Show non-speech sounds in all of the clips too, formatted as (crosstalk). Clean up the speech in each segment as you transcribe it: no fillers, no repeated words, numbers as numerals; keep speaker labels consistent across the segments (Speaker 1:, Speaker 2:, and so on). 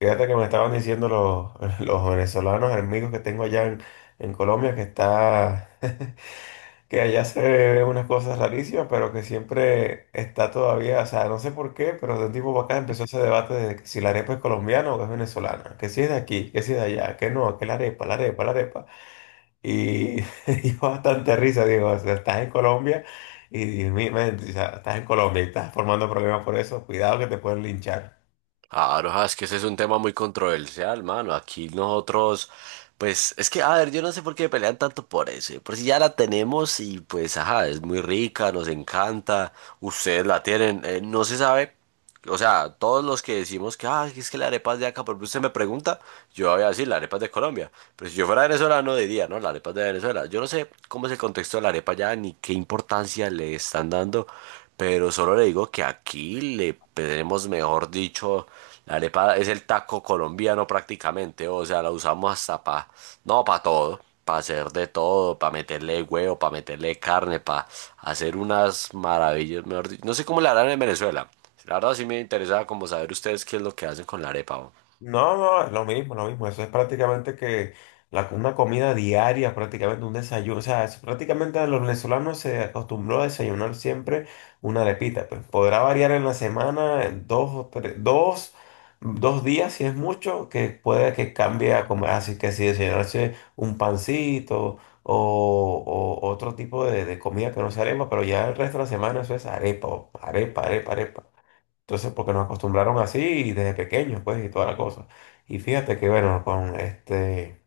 Speaker 1: Fíjate que me estaban diciendo (laughs) los venezolanos amigos que tengo allá en Colombia que está, (laughs) que allá se ven unas cosas rarísimas, pero que siempre está todavía, o sea, no sé por qué, pero de un tiempo para acá empezó ese debate de que si la arepa es colombiana o es venezolana, que si es de aquí, que si es de allá, que no, que la arepa. Y (laughs) dio bastante risa, digo, o sea, estás en Colombia y, Dios mío, man, o sea, estás en Colombia y estás formando problemas por eso, cuidado que te pueden linchar.
Speaker 2: Claro, ah, es que ese es un tema muy controversial, mano. Aquí nosotros, pues, es que, a ver, yo no sé por qué pelean tanto por eso. Por si ya la tenemos y pues, ajá, es muy rica, nos encanta, ustedes la tienen, no se sabe. O sea, todos los que decimos que, ah, es que la arepa es de acá, porque usted me pregunta, yo voy a decir, la arepa es de Colombia. Pero si yo fuera venezolano diría, no, la arepa es de Venezuela. Yo no sé cómo es el contexto de la arepa ya, ni qué importancia le están dando. Pero solo le digo que aquí le tenemos, mejor dicho, la arepa es el taco colombiano prácticamente, o sea, la usamos hasta para, no, para todo, para hacer de todo, para meterle huevo, para meterle carne, para hacer unas maravillas, mejor dicho. No sé cómo la harán en Venezuela. La verdad sí me interesaba como saber ustedes qué es lo que hacen con la arepa. O.
Speaker 1: No, no, es lo mismo. Eso es prácticamente que una comida diaria, prácticamente un desayuno. O sea, prácticamente los venezolanos se acostumbró a desayunar siempre una arepita. Pues podrá variar en la semana dos o tres, dos, dos días, si es mucho, que puede que cambie a comer. Así que si desayunarse un pancito o otro tipo de comida que no sea arepa, pero ya el resto de la semana eso es arepa. Entonces, porque nos acostumbraron así desde pequeños, pues, y toda la cosa. Y fíjate que, bueno, con este...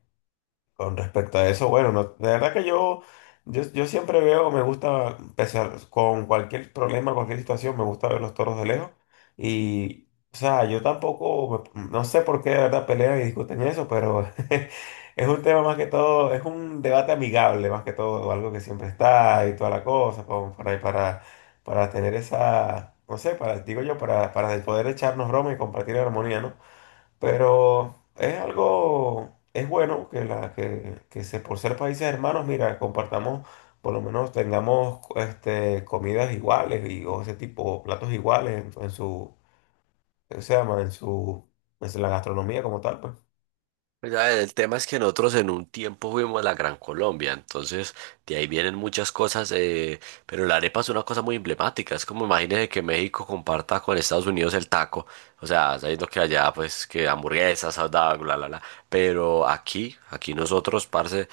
Speaker 1: Con respecto a eso, bueno, de verdad que yo siempre veo, me gusta, con cualquier problema, cualquier situación, me gusta ver los toros de lejos. Y, o sea, yo tampoco, no sé por qué de verdad pelean y discuten eso, pero (laughs) es un tema más que todo, es un debate amigable más que todo, algo que siempre está y toda la cosa, como para tener esa, no sé, digo yo, para poder echarnos broma y compartir armonía, ¿no? Pero es algo, es bueno que se, por ser países hermanos, mira, compartamos, por lo menos tengamos este, comidas iguales y, o ese tipo, platos iguales en su, ¿qué se llama? En su, en la gastronomía como tal, pues.
Speaker 2: Ya, el tema es que nosotros en un tiempo fuimos a la Gran Colombia, entonces de ahí vienen muchas cosas, pero la arepa es una cosa muy emblemática, es como imagínese que México comparta con Estados Unidos el taco, o sea, sabiendo que allá pues que hamburguesas, hot dog, bla, bla, bla, pero aquí nosotros, parce,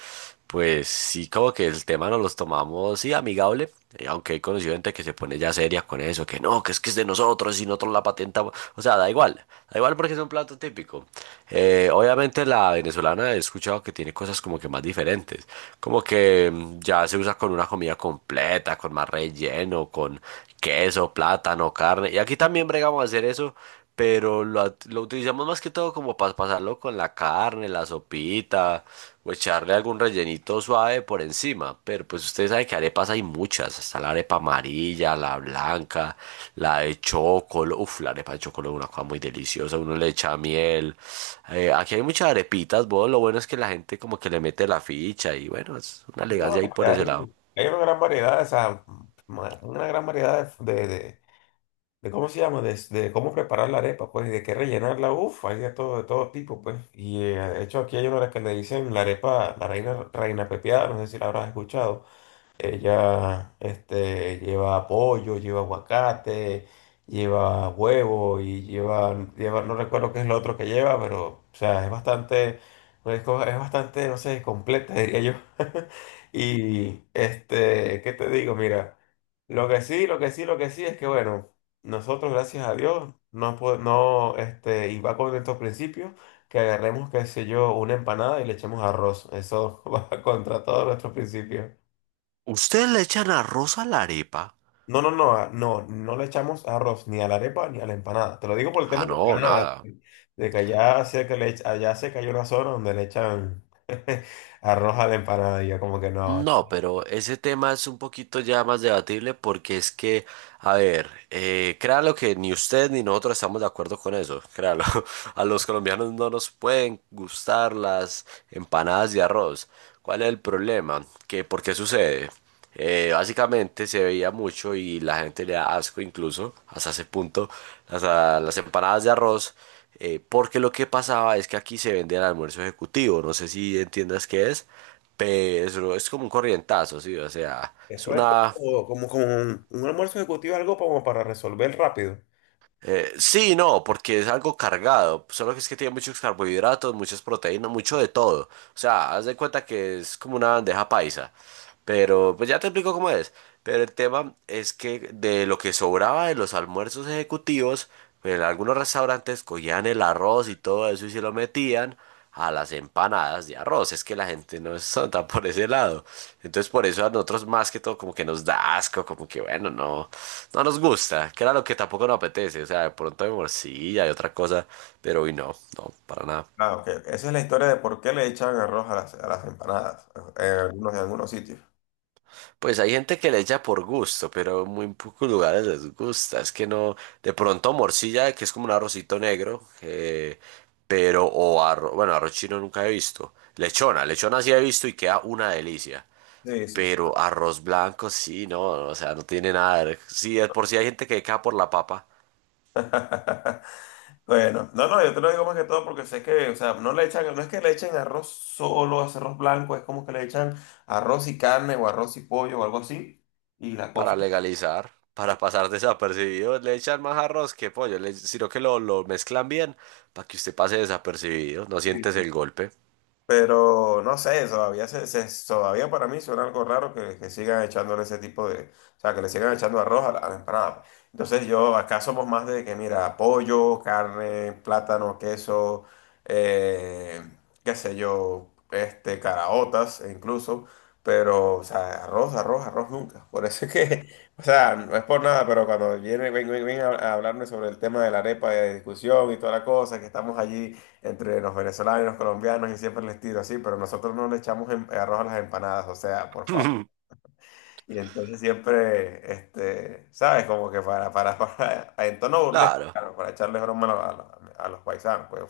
Speaker 2: pues sí como que el tema nos los tomamos, sí, amigable, aunque he conocido gente que se pone ya seria con eso, que no, que es de nosotros y nosotros la patentamos, o sea, da igual porque es un plato típico. Obviamente la venezolana he escuchado que tiene cosas como que más diferentes, como que ya se usa con una comida completa, con más relleno, con queso, plátano, carne. Y aquí también bregamos a hacer eso, pero lo utilizamos más que todo como para pasarlo con la carne, la sopita echarle algún rellenito suave por encima, pero pues ustedes saben que arepas hay muchas, está la arepa amarilla, la blanca, la de chocolate, uff, la arepa de chocolate es una cosa muy deliciosa, uno le echa miel, aquí hay muchas arepitas, vos, lo bueno es que la gente como que le mete la ficha y bueno, es una
Speaker 1: No,
Speaker 2: elegancia ahí
Speaker 1: es que
Speaker 2: por ese lado.
Speaker 1: hay una gran variedad, o sea, una gran variedad de cómo se llama, de cómo preparar la arepa, pues, y de qué rellenarla, uff, hay de todo tipo, pues. Y de hecho aquí hay una que le dicen la arepa, la reina pepiada, no sé si la habrás escuchado. Ella, este, lleva pollo, lleva aguacate, lleva huevo y lleva, no recuerdo qué es lo otro que lleva, pero, o sea, es bastante, pues, es bastante, no sé, completa, diría yo. (laughs) Y, este, ¿qué te digo? Mira, lo que sí, lo que sí, lo que sí es que, bueno, nosotros, gracias a Dios, no, no, este, y va con estos principios, que agarremos, qué sé yo, una empanada y le echemos arroz. Eso (laughs) va contra todos nuestros principios.
Speaker 2: ¿Ustedes le echan arroz a la arepa?
Speaker 1: No le echamos arroz ni a la arepa ni a la empanada. Te lo digo por el tema
Speaker 2: Ah,
Speaker 1: de la
Speaker 2: no,
Speaker 1: empanada,
Speaker 2: nada.
Speaker 1: de que allá sé que allá sé que hay una zona donde le echan (laughs) arroz a la empanada y yo como que no.
Speaker 2: No, pero ese tema es un poquito ya más debatible porque es que, a ver, créalo que ni usted ni nosotros estamos de acuerdo con eso, créalo. (laughs) A los colombianos no nos pueden gustar las empanadas de arroz. ¿Cuál es el problema? ¿Qué, por qué sucede? Básicamente se veía mucho y la gente le da asco incluso, hasta ese punto, las empanadas de arroz, porque lo que pasaba es que aquí se vende el almuerzo ejecutivo, no sé si entiendas qué es. Pero es como un corrientazo, sí, o sea, es
Speaker 1: Eso es
Speaker 2: una...
Speaker 1: como un almuerzo ejecutivo, algo como para resolver rápido.
Speaker 2: sí, no, porque es algo cargado, solo que es que tiene muchos carbohidratos, muchas proteínas, mucho de todo. O sea, haz de cuenta que es como una bandeja paisa, pero pues ya te explico cómo es. Pero el tema es que de lo que sobraba de los almuerzos ejecutivos, pues, en algunos restaurantes cogían el arroz y todo eso y se lo metían a las empanadas de arroz. Es que la gente no es santa por ese lado. Entonces por eso a nosotros más que todo como que nos da asco, como que bueno, no, no nos gusta, que era lo que tampoco nos apetece. O sea, de pronto hay morcilla y otra cosa, pero hoy no, no, para nada.
Speaker 1: Claro, que esa es la historia de por qué le echan arroz a a las empanadas en en algunos sitios.
Speaker 2: Pues hay gente que le echa por gusto, pero en muy pocos lugares les gusta. Es que no, de pronto morcilla, que es como un arrocito negro, pero o arroz, bueno, arroz chino nunca he visto. Lechona, lechona sí he visto y queda una delicia.
Speaker 1: Sí, sí, sí.
Speaker 2: Pero arroz blanco sí, no, o sea, no tiene nada. Sí, de por si hay gente que queda por la papa
Speaker 1: Bueno, no, no, yo te lo digo más que todo porque sé que, o sea, no le echan, no es que le echen arroz solo, es arroz blanco, es como que le echan arroz y carne o arroz y pollo o algo así, y la cosa,
Speaker 2: para legalizar, para pasar desapercibido, le echan más arroz que pollo, sino que lo mezclan bien para que usted pase desapercibido, no sientes
Speaker 1: sí.
Speaker 2: el golpe.
Speaker 1: Pero no sé, todavía, todavía para mí suena algo raro que sigan echándole ese tipo de. O sea, que le sigan echando arroz a a la empanada, pues. Entonces, yo acá somos más de que, mira, pollo, carne, plátano, queso, eh, qué sé yo, este, caraotas e incluso. Pero, o sea, arroz nunca. Por eso es que, (laughs) o sea, no es por nada, pero cuando viene, a hablarme sobre el tema de la arepa de discusión y toda la cosa, que estamos allí entre los venezolanos y los colombianos y siempre les tiro así, pero nosotros no le echamos arroz a las empanadas, o sea, por favor.
Speaker 2: (laughs)
Speaker 1: Y entonces siempre, este, ¿sabes? Como que (laughs) en tono burlesco,
Speaker 2: Claro.
Speaker 1: claro, para echarle broma a los paisanos, pues.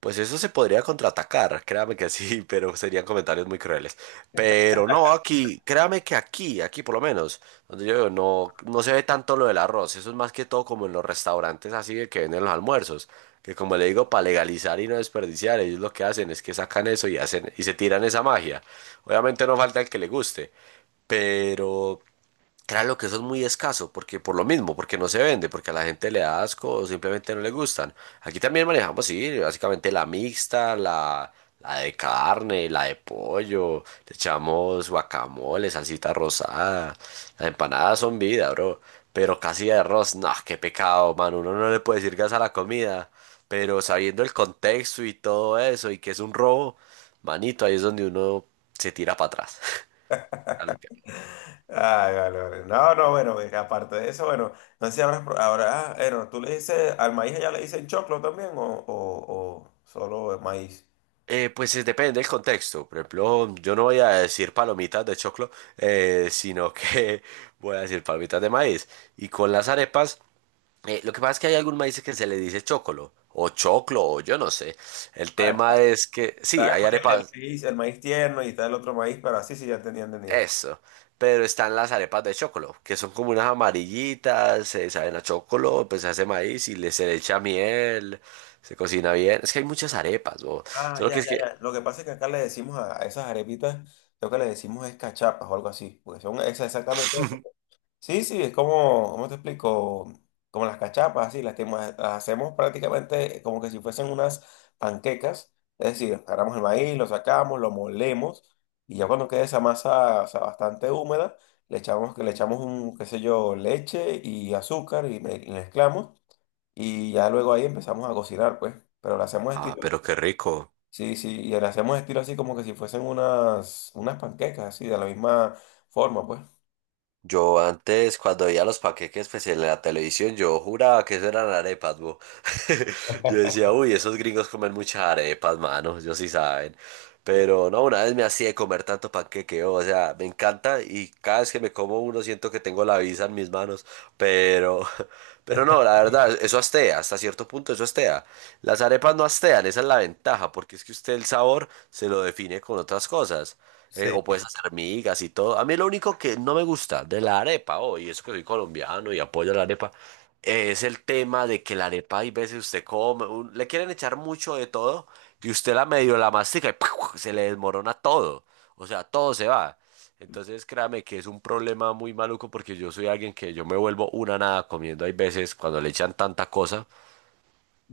Speaker 2: Pues eso se podría contraatacar, créame que sí, (laughs) pero serían comentarios muy crueles. Pero no, aquí, créame que aquí por lo menos, donde yo vivo, no, no se ve tanto lo del arroz, eso es más que todo como en los restaurantes así de que venden los almuerzos, que como le digo, para legalizar y no desperdiciar, ellos lo que hacen es que sacan eso y hacen, y se tiran esa magia. Obviamente no falta el que le guste, pero claro que eso es muy escaso, porque por lo mismo, porque no se vende, porque a la gente le da asco o simplemente no le gustan. Aquí también manejamos, sí, básicamente la mixta, la de carne, la de pollo, le echamos guacamole, salsita rosada, las empanadas son vida, bro. Pero casi de arroz, no, qué pecado, man, uno no le puede decir gas a la comida, pero sabiendo el contexto y todo eso, y que es un robo, manito, ahí es donde uno se tira para atrás.
Speaker 1: (laughs)
Speaker 2: (laughs)
Speaker 1: Ay, vale. No, no, bueno, venga, aparte de eso, bueno, no sé si ah, bueno, tú le dices, al maíz ya le dicen choclo también o solo el maíz.
Speaker 2: Pues depende del contexto. Por ejemplo, yo no voy a decir palomitas de choclo, sino que (laughs) voy a decir palomitas de maíz. Y con las arepas, lo que pasa es que hay algún maíz que se le dice chocolo, o choclo, o yo no sé. El
Speaker 1: Ah,
Speaker 2: tema es que, sí,
Speaker 1: está
Speaker 2: hay arepas,
Speaker 1: el maíz tierno y está el otro maíz, pero así sí, ya entendí.
Speaker 2: eso, pero están las arepas de chocolo, que son como unas amarillitas, se saben a chocolo, pues se hace maíz y le se le echa miel, se cocina bien. Es que hay muchas arepas, bo.
Speaker 1: Ah,
Speaker 2: Solo
Speaker 1: ya,
Speaker 2: que es
Speaker 1: ya,
Speaker 2: que,
Speaker 1: ya. Lo que pasa es que acá le decimos a esas arepitas, lo que le decimos es cachapas o algo así, porque son esas exactamente. Sí, sí, es como, ¿cómo te explico? Como las cachapas, así, que las hacemos prácticamente como que si fuesen unas panquecas, es decir, agarramos el maíz, lo sacamos, lo molemos, y ya cuando quede esa masa, o sea, bastante húmeda, le echamos, que le echamos un, qué sé yo, leche y azúcar y mezclamos, y ya luego ahí empezamos a cocinar, pues, pero lo hacemos
Speaker 2: ah,
Speaker 1: estilo.
Speaker 2: pero qué rico.
Speaker 1: Sí, sí, y le hacemos estilo así como que si fuesen unas panquecas, así, de la misma forma, pues.
Speaker 2: Yo antes, cuando veía los paqueques pues, en la televisión, yo juraba que eso eran arepas, bo. (laughs) Yo decía, uy, esos gringos comen muchas arepas, mano, ellos sí saben. Pero no, una vez me hacía comer tanto panqueque, o sea, me encanta y cada vez que me como uno siento que tengo la visa en mis manos. Pero, (laughs) pero no, la verdad, eso astea, hasta cierto punto eso astea. Las arepas no astean, esa es la ventaja, porque es que usted el sabor se lo define con otras cosas.
Speaker 1: Sí.
Speaker 2: O puedes hacer migas y todo. A mí lo único que no me gusta de la arepa, oh, y eso que soy colombiano y apoyo la arepa, es el tema de que la arepa hay veces usted come, le quieren echar mucho de todo y usted la medio la mastica y (laughs) se le desmorona todo. O sea, todo se va. Entonces créame que es un problema muy maluco porque yo soy alguien que yo me vuelvo una nada comiendo. Hay veces cuando le echan tanta cosa,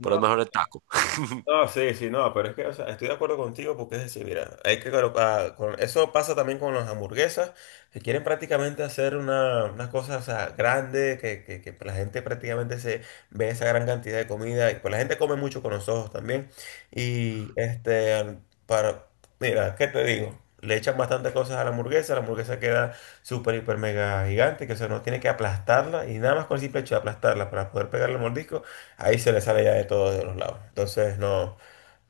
Speaker 2: por lo mejor el taco.
Speaker 1: No, sí, sí, no, pero es que, o sea, estoy de acuerdo contigo porque es decir, mira, hay que colocar, con, eso pasa también con las hamburguesas, que quieren prácticamente hacer unas cosas, o sea, grandes, que la gente prácticamente se ve esa gran cantidad de comida, y pues la gente come mucho con los ojos también, y este, para, mira, ¿qué te digo? Le echan bastantes cosas a la hamburguesa queda súper, hiper, mega gigante, que o sea, no tiene que aplastarla, y nada más con el simple hecho de aplastarla para poder pegarle el mordisco, ahí se le sale ya de todos de los lados. Entonces no,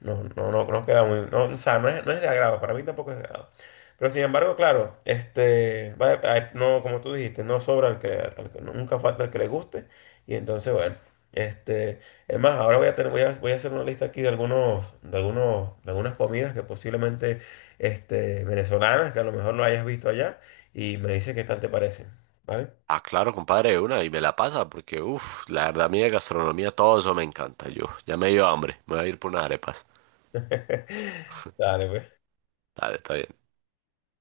Speaker 1: no, no, no, no queda muy, no, o sea, no es, no es de agrado, para mí tampoco es de agrado. Pero sin embargo, claro, este, ah, no, como tú dijiste, no sobra el que, nunca falta el que le guste. Y entonces, bueno, este, es más, ahora voy a voy a hacer una lista aquí de de algunas comidas que posiblemente, este, venezolanas, que a lo mejor lo hayas visto allá, y me dice qué tal te parecen, ¿vale?
Speaker 2: Ah, claro, compadre, de una, y me la pasa, porque, uff, la verdad, a mí de gastronomía todo eso me encanta. Yo, ya me dio hambre, me voy a ir por unas arepas.
Speaker 1: (laughs) Dale, pues.
Speaker 2: Dale, está bien.